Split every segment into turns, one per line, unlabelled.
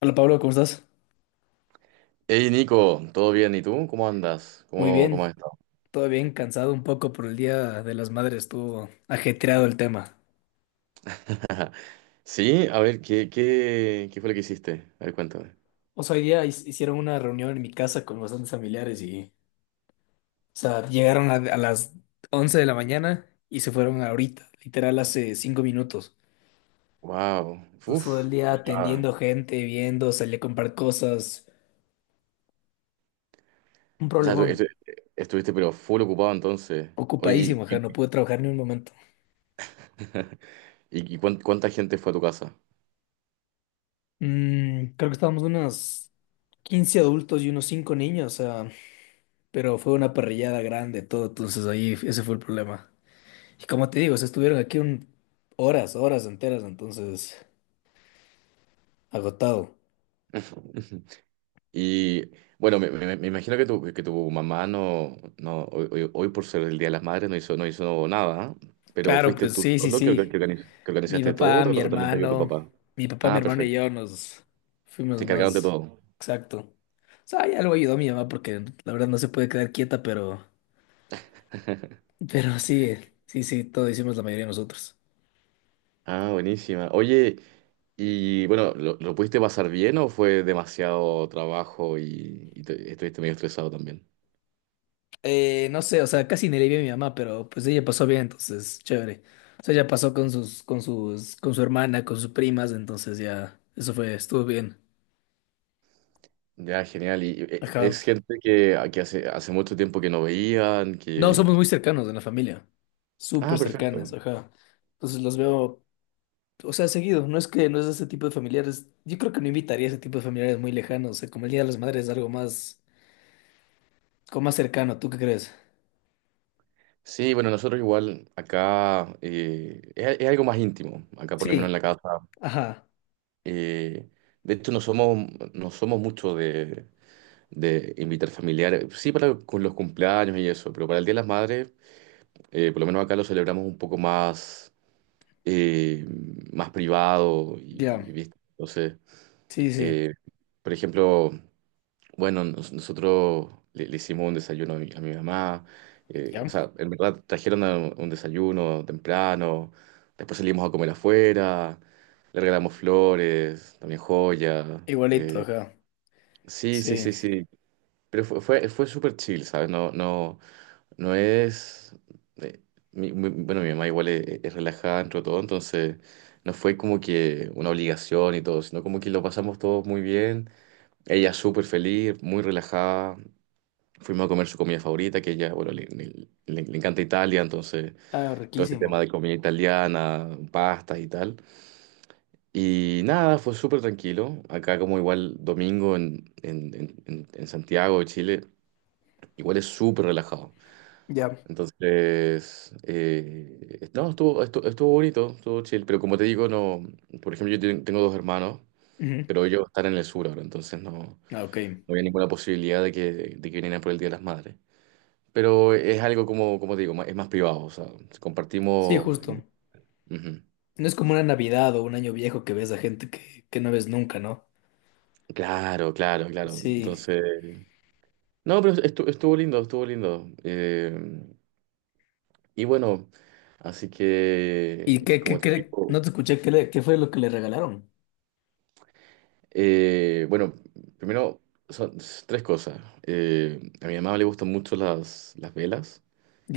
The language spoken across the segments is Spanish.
Hola Pablo, ¿cómo estás?
Hey Nico, ¿todo bien? ¿Y tú? ¿Cómo andas?
Muy
¿Cómo
bien,
has estado?
todo bien, cansado un poco por el Día de las Madres, estuvo ajetreado el tema.
Sí, a ver, ¿qué fue lo que hiciste? A ver, cuéntame.
O sea, hoy día hicieron una reunión en mi casa con bastantes familiares y, o sea, llegaron a las 11 de la mañana y se fueron ahorita, literal hace 5 minutos.
Wow.
Entonces, todo el
uf,
día atendiendo gente, viendo, salí a comprar cosas, un
o sea, Tú
problemón.
estuviste pero full ocupado entonces. Oye,
Ocupadísimo, ajá, no
y-
pude trabajar ni un momento.
¿Cuánta gente fue a tu casa?
Mm, creo que estábamos unos 15 adultos y unos 5 niños, o sea. Pero fue una parrillada grande, todo, entonces ahí ese fue el problema. Y como te digo, se estuvieron aquí un, horas, horas enteras, entonces agotado.
Y bueno, me imagino que que tu mamá no, no hoy, hoy- hoy, por ser el Día de las Madres, no hizo nada, ¿eh? Pero
Claro,
fuiste
pues
tú
sí, sí,
solo que
sí. Mi
organizaste todo,
papá, mi
o también te ayudó tu
hermano,
papá.
mi papá, mi
Ah,
hermano y
perfecto.
yo nos
Se
fuimos
encargaron de
más
todo.
exacto. O sea, ya lo ayudó mi mamá porque la verdad no se puede quedar quieta, pero sí, sí, sí, todo hicimos la mayoría de nosotros.
Ah, buenísima. Oye, y bueno, lo pudiste pasar bien o fue demasiado trabajo y estuviste medio estresado también?
No sé, o sea, casi ni le vi a mi mamá, pero pues ella pasó bien, entonces, chévere. O sea, ella pasó con su hermana, con sus primas, entonces ya, eso fue, estuvo bien.
Ya, genial.
Ajá.
Es gente que hace mucho tiempo que no veían,
No, somos muy
que-
cercanos en la familia. Súper
Ah, perfecto.
cercanas, ajá. Entonces los veo, o sea, seguido. No es ese tipo de familiares. Yo creo que no invitaría a ese tipo de familiares muy lejanos. O sea, como el Día de las Madres es algo más, como más cercano, ¿tú qué crees?
Sí, bueno, nosotros igual acá, es algo más íntimo, acá por lo menos en la
Sí,
casa.
ajá.
Eh, de hecho, no somos, No somos mucho de invitar familiares, sí para con los cumpleaños y eso, pero para el Día de las Madres, por lo menos acá lo celebramos un poco más, eh, más privado y,
Ya.
y ¿viste? Entonces,
Sí, sí.
eh, por ejemplo, bueno, le hicimos un desayuno a a mi mamá.
Ya.
En verdad trajeron un desayuno temprano. Después salimos a comer afuera. Le regalamos flores, también joyas.
Igualito,
eh,
ajá.
sí, sí,
Sí.
sí, sí. Pero fue, fue, fue súper chill, ¿sabes? No, no, no es. Eh, mi- mi- Bueno, mi mamá igual es relajada dentro de todo, entonces no fue como que una obligación y todo, sino como que lo pasamos todos muy bien. Ella súper feliz, muy relajada. Fuimos a comer su comida favorita, que ella, bueno, le encanta Italia, entonces
Ah,
todo este tema
riquísimo.
de comida italiana, pastas y tal. Y nada, fue súper tranquilo. Acá como igual domingo en Santiago de Chile, igual es súper relajado.
Ya.
Entonces, no, estuvo, estu- estuvo bonito, estuvo chill, pero como te digo, no, por ejemplo, yo tengo dos hermanos,
Ujú.
pero ellos están en el sur ahora, entonces no
Ah, ok.
había ninguna posibilidad de que vinieran por el Día de las Madres. Pero es algo, como como te digo, es más privado, o sea,
Sí,
compartimos...
justo.
el- Ujú.
No es como una Navidad o un año viejo que ves a gente que no ves nunca, ¿no?
Claro, claro, claro.
Sí.
Entonces, no, pero estuvo lindo, estuvo lindo. Y bueno, así
¿Y
que,
qué,
como
qué,
te
qué?
digo,
No te escuché, ¿qué, qué fue lo que le regalaron?
bueno, primero son tres cosas. A mi mamá le gustan mucho las velas,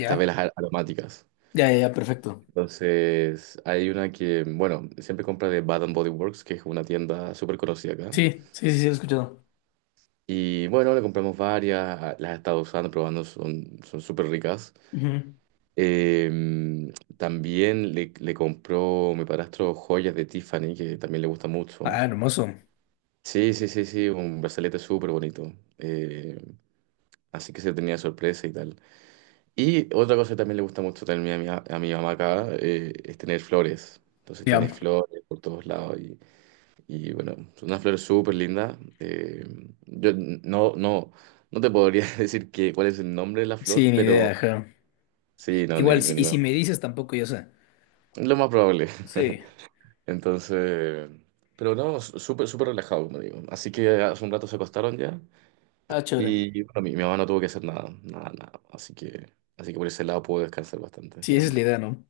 estas velas aromáticas.
Ya, ya, ya, perfecto.
Entonces, hay una que, bueno, siempre compra de Bath and Body Works, que es una tienda súper conocida acá.
Sí, sí, sí, sí, lo he escuchado.
Y bueno, le compramos varias, las he estado usando, probando, son, son súper ricas.
Ujú.
Em, Le compró mi padrastro joyas de Tiffany, que también le gusta mucho.
Ah, hermoso.
Sí, sí, sí, sí, un brazalete súper bonito. Así que se tenía sorpresa y tal. Y otra cosa que también le gusta mucho también a a mi mamá acá, es tener flores. Entonces tiene
Ya.
flores por todos lados. Y bueno, es una flor súper linda. Yo no, no, no te podría decir que, cuál es el nombre de la flor,
Sí, ni idea,
pero
ajá.
sí, no,
Igual, y
ninguna.
si me dices, tampoco yo sé.
Es lo más probable.
Sí.
Entonces, pero no, súper, súper relajado, como digo. Así que hace un rato se acostaron ya,
Ah, chévere.
y bueno, mi mamá no tuvo que hacer nada, nada, nada. Así que por ese lado puedo descansar bastante,
Sí, esa
menos
es la
mal.
idea, ¿no?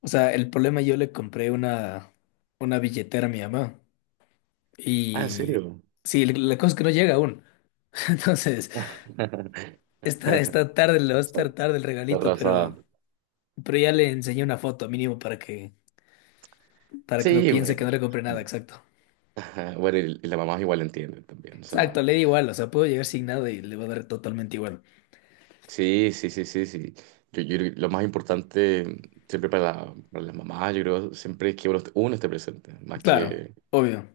O sea, el problema yo le compré una billetera a mi mamá.
Ah, ¿en
Y
serio?
sí, la cosa es que no llega aún. Entonces, está, está tarde, le va a
Está
estar tarde el regalito,
arrasada.
pero ya le enseñé una foto mínimo para que no
Sí,
piense que
bueno.
no le compré nada, exacto.
Ajá. Bueno, y la mamá igual entiende también, o sea.
Exacto, le da igual, o sea, puedo llegar sin nada y le va a dar totalmente igual.
Sí, sí, sí, sí, sí. Yo creo que lo más importante siempre para las mamás, yo creo, siempre es que uno esté presente,
Claro, obvio.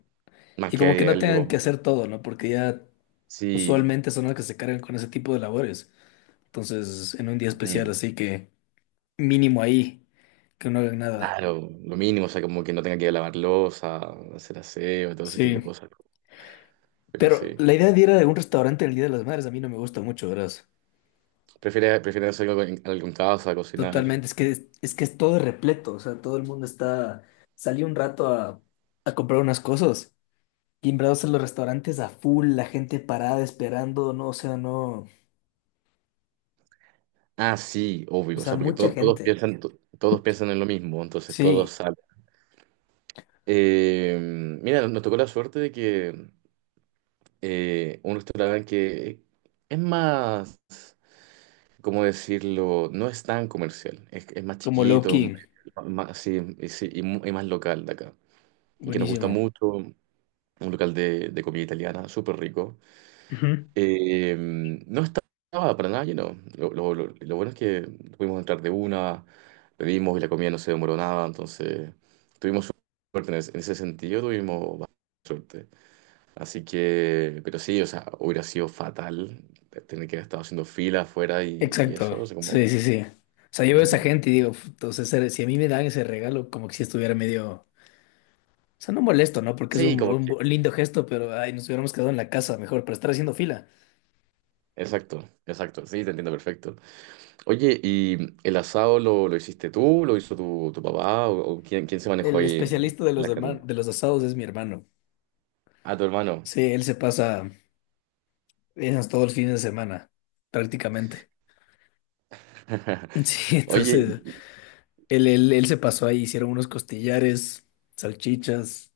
más
Y
que
como que
haya
no tengan que
algo,
hacer todo, ¿no? Porque ya
sí,
usualmente son los que se cargan con ese tipo de labores. Entonces, en un día especial,
mm,
así que mínimo ahí, que no hagan nada.
claro, lo mínimo, o sea, como que no tenga que lavar losa, hacer aseo, todo ese tipo de
Sí.
cosas. Pero
Pero
sí,
la idea de ir a algún restaurante el Día de las Madres a mí no me gusta mucho, ¿verdad?
prefiere, prefiere hacer algo en, algo en casa, cocinar.
Totalmente, es que es, que es todo repleto, o sea, todo el mundo está, salí un rato a comprar unas cosas, timbrados en los restaurantes a full, la gente parada esperando, no, o sea, no,
Ah, sí,
o
obvio, o
sea,
sea, porque
mucha gente.
todos piensan en lo mismo, entonces todos
Sí,
salen. Eh, mira, nos tocó la suerte de que, un restaurante que es más, ¿cómo decirlo? No es tan comercial, es más
como
chiquito,
Loki,
más, sí, y sí, y más local de acá. Y que nos gusta
buenísimo.
mucho, un local de comida italiana, súper rico.
Ujú.
No estaba para nada lleno. Lo bueno es que pudimos entrar de una, pedimos y la comida no se demoró nada, entonces tuvimos suerte en ese sentido, tuvimos bastante suerte. Así que, pero sí, o sea, hubiera sido fatal tener que haber estado haciendo fila afuera y eso,
Exacto,
o sea, como...
sí, sí, sí. O sea, yo veo a esa
Ujú.
gente y digo, entonces, si a mí me dan ese regalo, como que si estuviera medio, o sea, no molesto, ¿no? Porque es
Sí, como que...
un lindo gesto, pero, ay, nos hubiéramos quedado en la casa mejor, para estar haciendo fila.
Exacto, exacto, sí, te entiendo perfecto. Oye, ¿y el asado lo hiciste tú? ¿Lo hizo tu papá? O quién, quién se manejó
El
ahí en
especialista de los,
la carne?
de los asados es mi hermano.
Ah, tu hermano.
Sí, él se pasa esas todos los fines de semana, prácticamente. Sí,
Oye,
entonces
y-
él se pasó ahí, hicieron unos costillares, salchichas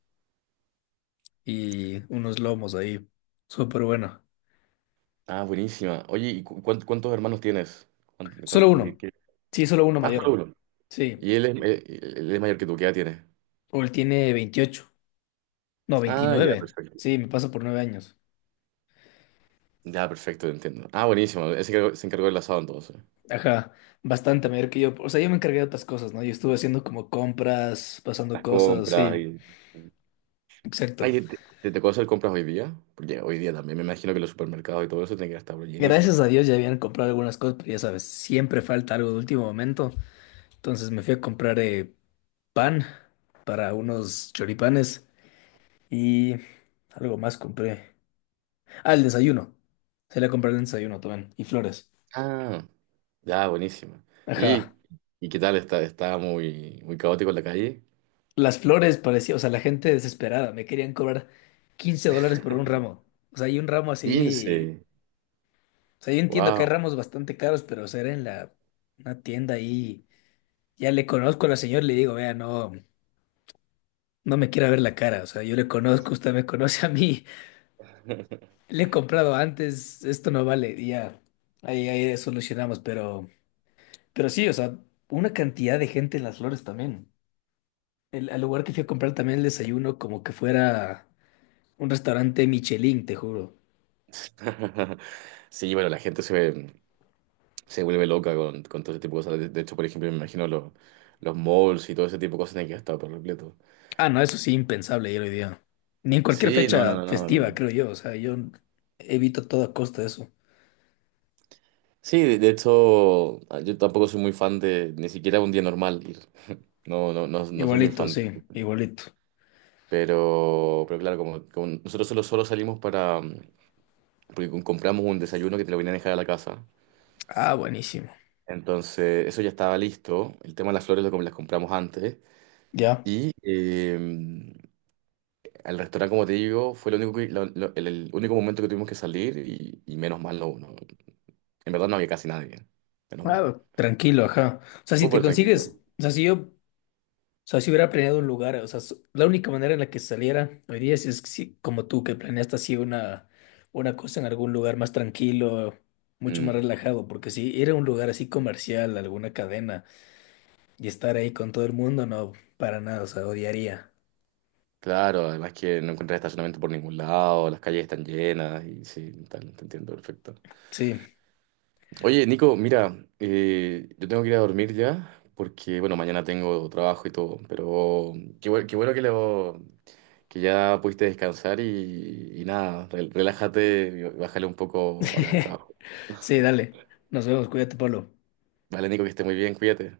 y unos lomos ahí. Súper bueno.
ah, buenísima. Oye, ¿y cuántos hermanos tienes? ¿Cuán- cuán-
Solo
de
uno.
qué?
Sí, solo uno
Ah,
mayor.
solo uno.
Sí.
Y él es mayor que tú, ¿qué edad tiene?
O él tiene 28. No,
Ah, ya,
29.
perfecto.
Sí, me pasa por 9 años.
Ya, perfecto, te entiendo. Ah, buenísimo. Ese se encargó del asado entonces.
Ajá, bastante mayor que yo. O sea, yo me encargué de otras cosas, ¿no? Yo estuve haciendo como compras, pasando
Las
cosas,
compras
sí.
y...
Exacto.
Ay, te tocó hacer compras hoy día? Porque hoy día también me imagino que los supermercados y todo eso tienen que estar
Gracias
llenísimo.
a Dios ya habían comprado algunas cosas, pero ya sabes, siempre falta algo de último momento. Entonces me fui a comprar pan para unos choripanes y algo más compré. Ah, el desayuno. Se le compré el desayuno también. Y flores.
Ah, ya, buenísimo. ¿Y,
Ajá.
y qué tal? ¿Está, está muy, muy caótico en la calle?
Las flores parecía, o sea, la gente desesperada. Me querían cobrar $15 por un ramo. O sea, hay un ramo
15.
así. O sea, yo entiendo que hay
Wow.
ramos bastante caros, pero o sea, era en la una tienda ahí. Ya le conozco a la señora, le digo, vea, no. No me quiere ver la cara, o sea, yo le conozco, usted me conoce a mí, le he comprado antes, esto no vale, y ya, ahí, ahí solucionamos, pero sí, o sea, una cantidad de gente en Las Flores también. El, al lugar que fui a comprar también el desayuno, como que fuera un restaurante Michelin, te juro.
Sí, bueno, la gente se vuelve loca con todo ese tipo de cosas. De hecho, por ejemplo, me imagino los malls y todo ese tipo de cosas tienen que estar por completo.
Ah, no, eso sí, impensable ayer hoy día. Ni en cualquier
Sí, no, no,
fecha
no, no,
festiva,
no.
creo yo, o sea, yo evito a toda costa eso.
Sí, de hecho, ah, yo tampoco soy muy fan de ni siquiera un día normal ir. No, no, no, no soy muy
Igualito,
fan de.
sí, igualito.
Pero claro, como, como nosotros solo salimos para. Mm. Porque compramos un desayuno que te lo venían a dejar a la casa.
Ah, buenísimo.
Entonces, eso ya estaba listo. El tema de las flores lo, las compramos antes.
Ya.
Y al restaurante, como te digo, fue lo único que- el único momento que tuvimos que salir y menos mal no, no- En verdad no había casi nadie. Menos mal.
Ah, tranquilo, ajá. O sea, si te
Súper tranquilo.
consigues, o sea, si yo, o sea, si hubiera planeado un lugar, o sea, la única manera en la que saliera hoy día es que si, como tú, que planeaste así una cosa en algún lugar más tranquilo, mucho más
Mm.
relajado, porque si ir a un lugar así comercial, alguna cadena, y estar ahí con todo el mundo, no, para nada, o sea, odiaría.
Claro, además que no encontrás estacionamiento por ningún lado, las calles están llenas y sí, tal, te entiendo perfecto.
Sí.
Oye, Nico, mira, yo tengo que ir a dormir ya porque, bueno, mañana tengo trabajo y todo, pero qué, qué bueno que, que ya pudiste descansar y nada, relájate y bájale un poco ahora el trabajo.
Sí, dale. Nos vemos, cuídate, Pablo.
Vale, Nico, que esté muy bien, cuídate.